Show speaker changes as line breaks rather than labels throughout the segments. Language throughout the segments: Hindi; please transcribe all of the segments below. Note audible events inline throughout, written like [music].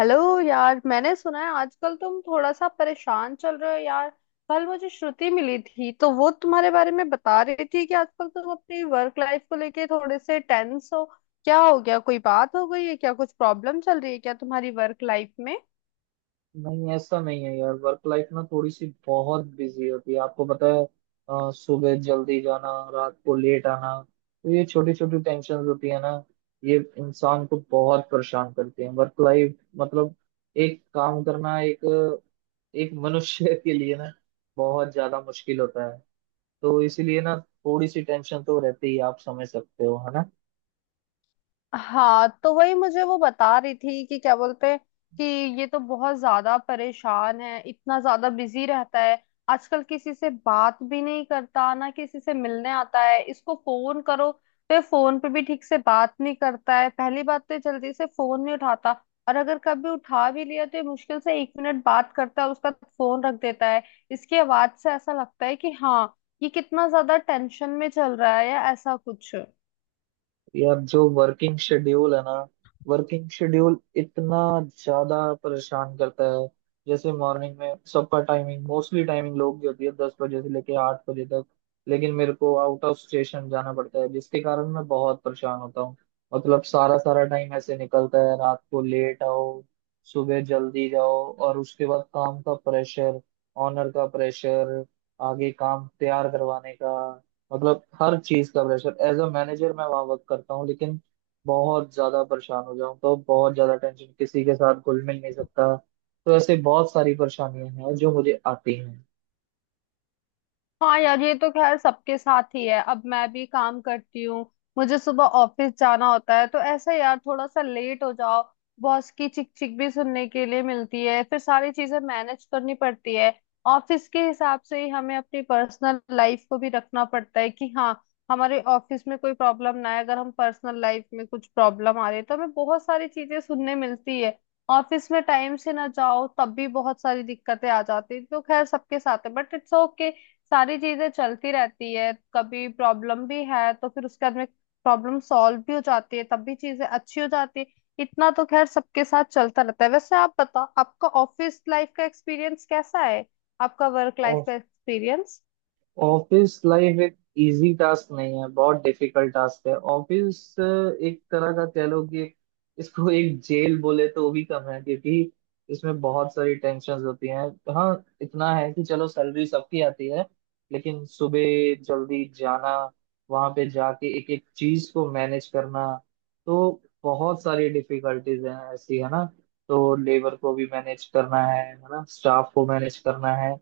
हेलो। यार, मैंने सुना है आजकल तुम थोड़ा सा परेशान चल रहे हो यार। कल मुझे श्रुति मिली थी तो वो तुम्हारे बारे में बता रही थी कि आजकल तुम अपनी वर्क लाइफ को लेके थोड़े से टेंस हो। क्या हो गया, कोई बात हो गई है क्या? कुछ प्रॉब्लम चल रही है क्या तुम्हारी वर्क लाइफ में?
नहीं, ऐसा नहीं है यार। वर्क लाइफ ना थोड़ी सी बहुत बिजी होती है, आपको पता है। सुबह जल्दी जाना, रात को लेट आना, तो ये छोटी छोटी टेंशन होती है ना। ये इंसान को बहुत परेशान करती है। वर्क लाइफ मतलब एक काम करना, एक एक मनुष्य [laughs] के लिए ना बहुत ज्यादा मुश्किल होता है। तो इसीलिए ना थोड़ी सी टेंशन तो रहती ही। आप समझ सकते हो, है ना।
हाँ, तो वही मुझे वो बता रही थी कि क्या बोलते हैं, कि ये तो बहुत ज्यादा परेशान है, इतना ज्यादा बिजी रहता है। आजकल किसी से बात भी नहीं करता, ना किसी से मिलने आता है। इसको फोन करो तो ये फोन पे भी ठीक से बात नहीं करता है। पहली बात तो ये जल्दी से फोन नहीं उठाता, और अगर कभी उठा भी लिया तो ये मुश्किल से एक मिनट बात करता है, उसका फोन रख देता है। इसकी आवाज से ऐसा लगता है कि हाँ, ये कितना ज्यादा टेंशन में चल रहा है या ऐसा कुछ।
यार, जो वर्किंग शेड्यूल है ना, वर्किंग शेड्यूल इतना ज्यादा परेशान करता है। जैसे मॉर्निंग में सबका टाइमिंग, मोस्टली टाइमिंग लोग की होती है 10 बजे से लेके 8 बजे तक। लेकिन मेरे को आउट ऑफ स्टेशन जाना पड़ता है, जिसके कारण मैं बहुत परेशान होता हूँ। मतलब सारा सारा टाइम ऐसे निकलता है, रात को लेट आओ, सुबह जल्दी जाओ, और उसके बाद काम का प्रेशर, ऑनर का प्रेशर, आगे काम तैयार करवाने का, मतलब हर चीज का प्रेशर। एज अ मैनेजर मैं वहां वर्क करता हूँ, लेकिन बहुत ज्यादा परेशान हो जाऊँ तो बहुत ज्यादा टेंशन, किसी के साथ घुल मिल नहीं सकता। तो ऐसे बहुत सारी परेशानियां हैं जो मुझे आती हैं।
हाँ यार, ये तो खैर सबके साथ ही है। अब मैं भी काम करती हूँ, मुझे सुबह ऑफिस जाना होता है, तो ऐसा यार, थोड़ा सा लेट हो जाओ, बॉस की चिक चिक भी सुनने के लिए मिलती है। फिर सारी चीजें मैनेज करनी पड़ती है। ऑफिस के हिसाब से ही हमें अपनी पर्सनल लाइफ को भी रखना पड़ता है कि हाँ, हमारे ऑफिस में कोई प्रॉब्लम ना आए। अगर हम पर्सनल लाइफ में कुछ प्रॉब्लम आ रही है तो हमें बहुत सारी चीजें सुनने मिलती है। ऑफिस में टाइम से ना जाओ तब भी बहुत सारी दिक्कतें आ जाती है, तो खैर सबके साथ है, बट इट्स ओके। सारी चीजें चलती रहती है, कभी प्रॉब्लम भी है तो फिर उसके बाद में प्रॉब्लम सॉल्व भी हो जाती है, तब भी चीजें अच्छी हो जाती है। इतना तो खैर सबके साथ चलता रहता है। वैसे आप बताओ, आपका ऑफिस लाइफ का एक्सपीरियंस कैसा है, आपका वर्क लाइफ का एक्सपीरियंस?
ऑफिस लाइफ एक इजी टास्क नहीं है, बहुत डिफिकल्ट टास्क है। ऑफिस एक तरह का कह लो कि इसको एक जेल बोले तो वो भी कम है, क्योंकि इसमें बहुत सारी टेंशन होती हैं। हाँ, इतना है कि चलो सैलरी सबकी आती है। लेकिन सुबह जल्दी जाना, वहां पे जाके एक एक चीज को मैनेज करना, तो बहुत सारी डिफिकल्टीज हैं ऐसी, है ना। तो लेबर को भी मैनेज करना है ना, स्टाफ को मैनेज करना है,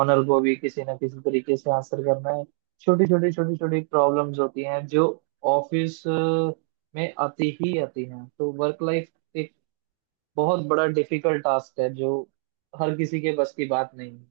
ऑनर को भी किसी ना किसी तरीके से आंसर करना है। छोटी छोटी छोटी छोटी प्रॉब्लम्स होती हैं जो ऑफिस में आती ही आती हैं। तो वर्क लाइफ एक बहुत बड़ा डिफिकल्ट टास्क है, जो हर किसी के बस की बात नहीं है।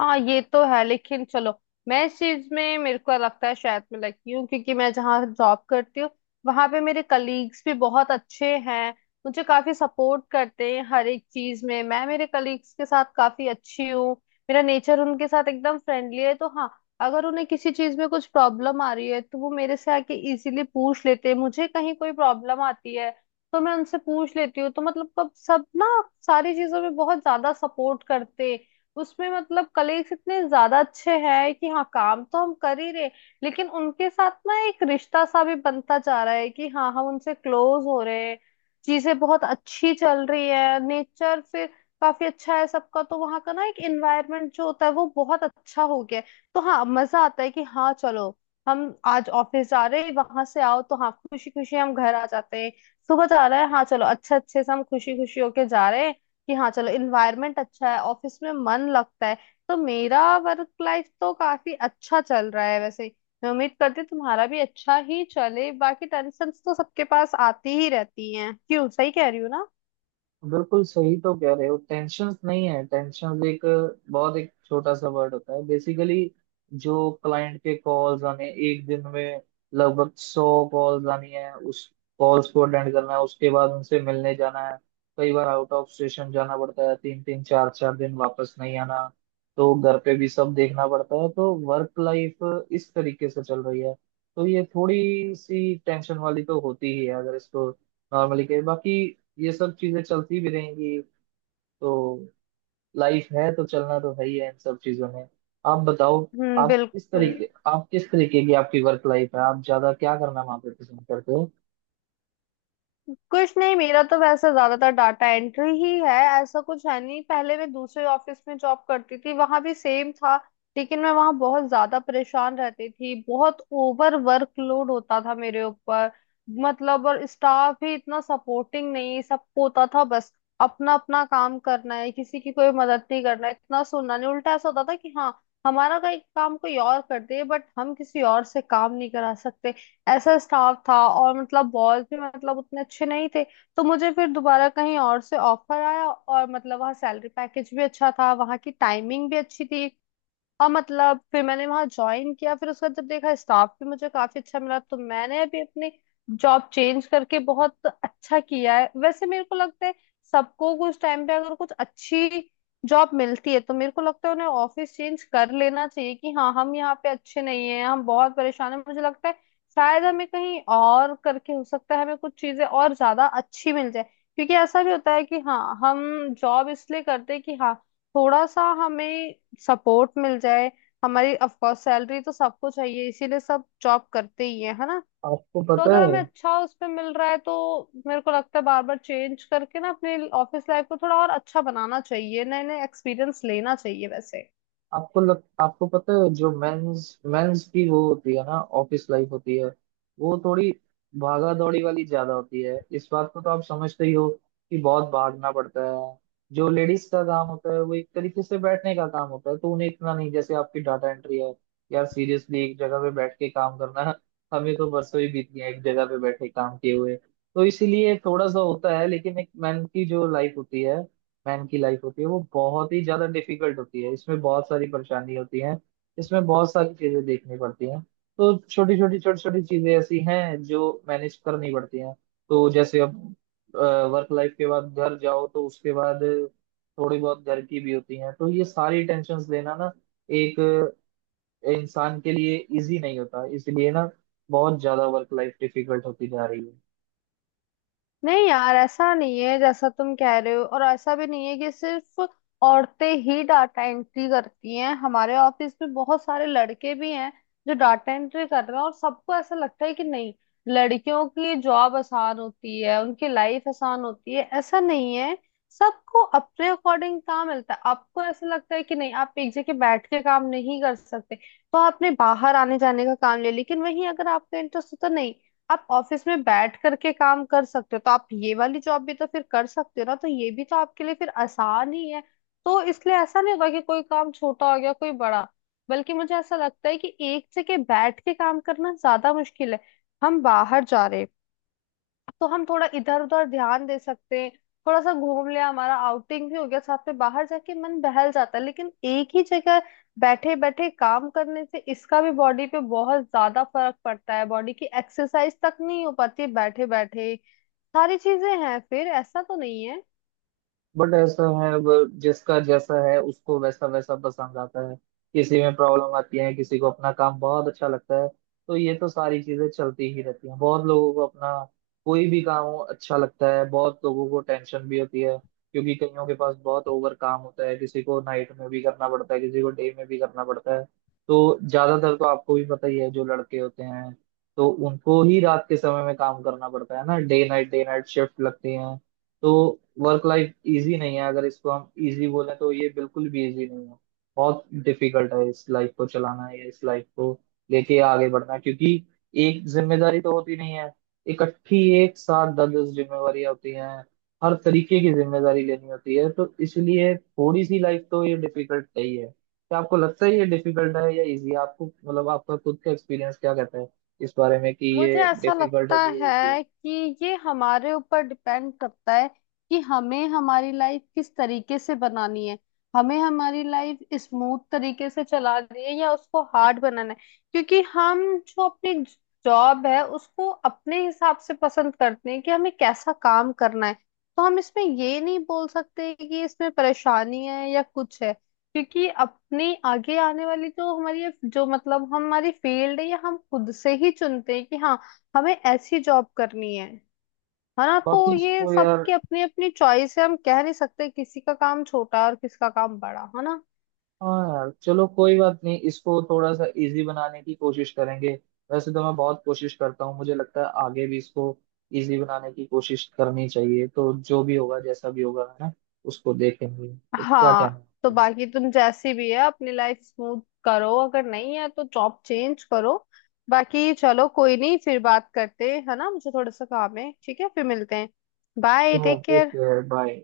हाँ, ये तो है, लेकिन चलो, मैं इस चीज में मेरे को लगता है शायद मैं लकी हूँ, क्योंकि मैं जहाँ जॉब करती हूँ वहां पे मेरे कलीग्स भी बहुत अच्छे हैं, मुझे काफी सपोर्ट करते हैं हर एक चीज में। मैं मेरे कलीग्स के साथ काफी अच्छी हूँ, मेरा नेचर उनके साथ एकदम फ्रेंडली है। तो हाँ, अगर उन्हें किसी चीज में कुछ प्रॉब्लम आ रही है तो वो मेरे से आके इजीली पूछ लेते हैं, मुझे कहीं कोई प्रॉब्लम आती है तो मैं उनसे पूछ लेती हूँ। तो मतलब कब सब ना, सारी चीजों में बहुत ज्यादा सपोर्ट करते हैं। उसमें मतलब कलीग्स इतने ज्यादा अच्छे हैं कि हाँ, काम तो हम कर ही रहे, लेकिन उनके साथ ना एक रिश्ता सा भी बनता जा रहा है कि हाँ, हम उनसे क्लोज हो रहे हैं। चीजें बहुत अच्छी चल रही है, नेचर फिर काफी अच्छा है सबका, तो वहाँ का ना एक एनवायरनमेंट जो होता है वो बहुत अच्छा हो गया है। तो हाँ, मजा आता है कि हाँ चलो, हम आज ऑफिस जा रहे हैं। वहां से आओ तो हाँ, खुशी खुशी हम घर आ जाते हैं। सुबह जा रहा है, हाँ चलो, अच्छे अच्छे से हम खुशी खुशी होके जा रहे हैं कि हाँ चलो, इन्वायरमेंट अच्छा है, ऑफिस में मन लगता है। तो मेरा वर्क लाइफ तो काफी अच्छा चल रहा है वैसे। मैं उम्मीद करती हूँ तुम्हारा भी अच्छा ही चले। बाकी टेंशन तो सबके पास आती ही रहती हैं, क्यों, सही कह रही हूँ ना?
बिल्कुल सही तो कह रहे हो। टेंशन नहीं है, टेंशन एक बहुत, एक छोटा सा वर्ड होता है बेसिकली। जो क्लाइंट के कॉल्स आने, एक दिन में लगभग 100 कॉल्स आनी है, उस कॉल्स को अटेंड करना है, उसके बाद उनसे मिलने जाना है। कई बार आउट ऑफ स्टेशन जाना पड़ता है, तीन तीन चार चार दिन वापस नहीं आना। तो घर पे भी सब देखना पड़ता है। तो वर्क लाइफ इस तरीके से चल रही है। तो ये थोड़ी सी टेंशन वाली तो होती ही है, अगर इसको नॉर्मली कहे। बाकी ये सब चीजें चलती भी रहेंगी। तो लाइफ है तो चलना तो है ही है इन सब चीजों में। आप बताओ।
हम्म, बिल्कुल।
आप किस तरीके की आपकी वर्क लाइफ है, आप ज्यादा क्या करना वहां पे पसंद करते हो?
कुछ नहीं, मेरा तो वैसे ज्यादातर डाटा एंट्री ही है, ऐसा कुछ है नहीं। पहले मैं दूसरे ऑफिस में जॉब करती थी, वहां भी सेम था, लेकिन मैं वहां बहुत ज्यादा परेशान रहती थी। बहुत ओवर वर्कलोड होता था मेरे ऊपर। मतलब और स्टाफ भी इतना सपोर्टिंग नहीं, सबको होता था बस अपना अपना काम करना है, किसी की कोई मदद नहीं करना है, इतना सुनना नहीं। उल्टा ऐसा होता था कि हाँ, हमारा काम कोई और कर दे, बट हम किसी और से काम नहीं करा सकते। ऐसा स्टाफ था और मतलब बॉस भी मतलब उतने अच्छे नहीं थे। तो मुझे फिर दोबारा कहीं और से ऑफर आया, और मतलब वहाँ सैलरी पैकेज भी अच्छा था, वहाँ की टाइमिंग भी अच्छी थी, और मतलब फिर मैंने वहां ज्वाइन किया। फिर उसके बाद जब देखा स्टाफ भी मुझे काफी अच्छा मिला, तो मैंने अभी अपनी जॉब चेंज करके बहुत अच्छा किया है वैसे, मेरे को लगता है। सबको कुछ टाइम पे अगर कुछ अच्छी जॉब मिलती है तो मेरे को लगता है उन्हें ऑफिस चेंज कर लेना चाहिए कि हाँ, हम यहाँ पे अच्छे नहीं हैं, हम बहुत परेशान हैं। मुझे लगता है शायद हमें कहीं और करके हो सकता है हमें कुछ चीजें और ज्यादा अच्छी मिल जाए। क्योंकि ऐसा भी होता है कि हाँ, हम जॉब इसलिए करते हैं कि हाँ, थोड़ा सा हमें सपोर्ट मिल जाए। हमारी ऑफ कोर्स सैलरी तो सबको चाहिए, इसीलिए सब जॉब करते ही है ना?
आपको
तो
पता
अगर
है।
हमें अच्छा उस पे मिल रहा है तो मेरे को लगता है बार बार चेंज करके ना अपने ऑफिस लाइफ को थोड़ा और अच्छा बनाना चाहिए, नए नए एक्सपीरियंस लेना चाहिए वैसे।
आपको पता है जो मेंस मेंस की वो होती है ना, ऑफिस लाइफ होती है, वो थोड़ी भागा दौड़ी वाली ज्यादा होती है। इस बात को तो आप समझते ही हो कि बहुत भागना पड़ता है। जो लेडीज का काम होता है वो एक तरीके से बैठने का काम होता है, तो उन्हें इतना नहीं। जैसे आपकी डाटा एंट्री है, यार सीरियसली एक जगह पे बैठ के काम करना, हमें तो बरसों ही बीत गए एक जगह पे बैठे काम किए हुए। तो इसीलिए थोड़ा सा होता है, लेकिन एक मैन की जो लाइफ होती है, मैन की लाइफ होती है, वो बहुत ही ज्यादा डिफिकल्ट होती है। इसमें बहुत सारी परेशानी होती है, इसमें बहुत सारी चीजें देखनी पड़ती हैं। तो छोटी छोटी छोटी छोटी चीजें ऐसी हैं जो मैनेज करनी पड़ती हैं। तो जैसे अब वर्क लाइफ के बाद घर जाओ, तो उसके बाद थोड़ी बहुत घर की भी होती हैं। तो ये सारी टेंशन्स लेना ना एक इंसान के लिए इजी नहीं होता। इसलिए ना बहुत ज्यादा वर्क लाइफ डिफिकल्ट होती जा रही है।
नहीं यार, ऐसा नहीं है जैसा तुम कह रहे हो। और ऐसा भी नहीं है कि सिर्फ औरतें ही डाटा एंट्री करती हैं, हमारे ऑफिस में बहुत सारे लड़के भी हैं जो डाटा एंट्री कर रहे हैं। और सबको ऐसा लगता है कि नहीं, लड़कियों की जॉब आसान होती है, उनकी लाइफ आसान होती है, ऐसा नहीं है। सबको अपने अकॉर्डिंग काम मिलता है। आपको ऐसा लगता है कि नहीं, आप एक जगह बैठ के काम नहीं कर सकते, तो आपने बाहर आने जाने का काम ले लेकिन वहीं अगर आपका इंटरेस्ट होता नहीं आप ऑफिस में बैठ करके काम कर सकते हो, तो आप ये वाली जॉब भी तो फिर कर सकते हो ना, तो ये भी तो आपके लिए फिर आसान ही है। तो इसलिए ऐसा नहीं होगा कि कोई काम छोटा हो गया कोई बड़ा। बल्कि मुझे ऐसा लगता है कि एक जगह बैठ के काम करना ज्यादा मुश्किल है। हम बाहर जा रहे हैं तो हम थोड़ा इधर उधर ध्यान दे सकते हैं, थोड़ा सा घूम लिया, हमारा आउटिंग भी हो गया साथ में, बाहर जाके मन बहल जाता है। लेकिन एक ही जगह बैठे बैठे काम करने से इसका भी बॉडी पे बहुत ज्यादा फर्क पड़ता है, बॉडी की एक्सरसाइज तक नहीं हो पाती बैठे बैठे। सारी चीजें हैं, फिर ऐसा तो नहीं।
बट ऐसा है, वो जिसका जैसा है उसको वैसा वैसा पसंद आता है। किसी में प्रॉब्लम आती है, किसी को अपना काम बहुत अच्छा लगता है। तो ये तो सारी चीजें चलती ही रहती हैं। बहुत लोगों को अपना कोई भी काम हो अच्छा लगता है, बहुत लोगों को टेंशन भी होती है, क्योंकि कईयों के पास बहुत ओवर काम होता है। किसी को नाइट में भी करना पड़ता है, किसी को डे में भी करना पड़ता है। तो ज्यादातर तो आपको भी पता ही है, जो लड़के होते हैं, तो उनको ही रात के समय में काम करना पड़ता है ना, डे नाइट शिफ्ट लगती है। तो वर्क लाइफ इजी नहीं है। अगर इसको हम इजी बोलें तो ये बिल्कुल भी इजी नहीं है। बहुत डिफिकल्ट है इस लाइफ को चलाना, है या इस लाइफ को लेके आगे बढ़ना। क्योंकि एक जिम्मेदारी तो होती नहीं है, इकट्ठी एक साथ दस दस जिम्मेवारियां होती हैं। हर तरीके की जिम्मेदारी लेनी होती है। तो इसलिए थोड़ी सी लाइफ तो ये डिफिकल्ट है ही है। क्या आपको लगता है ये डिफिकल्ट है या इजी? आपको मतलब आपका खुद का एक्सपीरियंस क्या कहता है इस बारे में, कि
मुझे
ये
ऐसा
डिफिकल्ट
लगता
होगी या इजी
है
होगी?
कि ये हमारे ऊपर डिपेंड करता है कि हमें हमारी लाइफ किस तरीके से बनानी है, हमें हमारी लाइफ स्मूथ तरीके से चलानी है या उसको हार्ड बनाना है। क्योंकि हम जो अपनी जॉब है उसको अपने हिसाब से पसंद करते हैं कि हमें कैसा काम करना है। तो हम इसमें ये नहीं बोल सकते कि इसमें परेशानी है या कुछ है, क्योंकि अपने आगे आने वाली जो हमारी जो मतलब हमारी फील्ड है, ये हम खुद से ही चुनते हैं कि हाँ, हमें ऐसी जॉब करनी है ना? तो
बाकी
ये
इसको यार,
सबकी अपनी अपनी चॉइस है, हम कह नहीं सकते किसी का काम छोटा और किसका काम बड़ा, है ना।
हाँ यार चलो कोई बात नहीं, इसको थोड़ा सा इजी बनाने की कोशिश करेंगे। वैसे तो मैं बहुत कोशिश करता हूँ, मुझे लगता है आगे भी इसको इजी बनाने की कोशिश करनी चाहिए। तो जो भी होगा, जैसा भी होगा, है ना, उसको देखेंगे। तो क्या
हाँ
कहना
तो
है।
बाकी तुम जैसी भी है अपनी लाइफ स्मूथ करो, अगर नहीं है तो जॉब चेंज करो। बाकी चलो कोई नहीं, फिर बात करते हैं, है ना? मुझे थोड़ा सा काम है, ठीक है, फिर मिलते हैं। Bye,
sure,
take care.
Okay bye.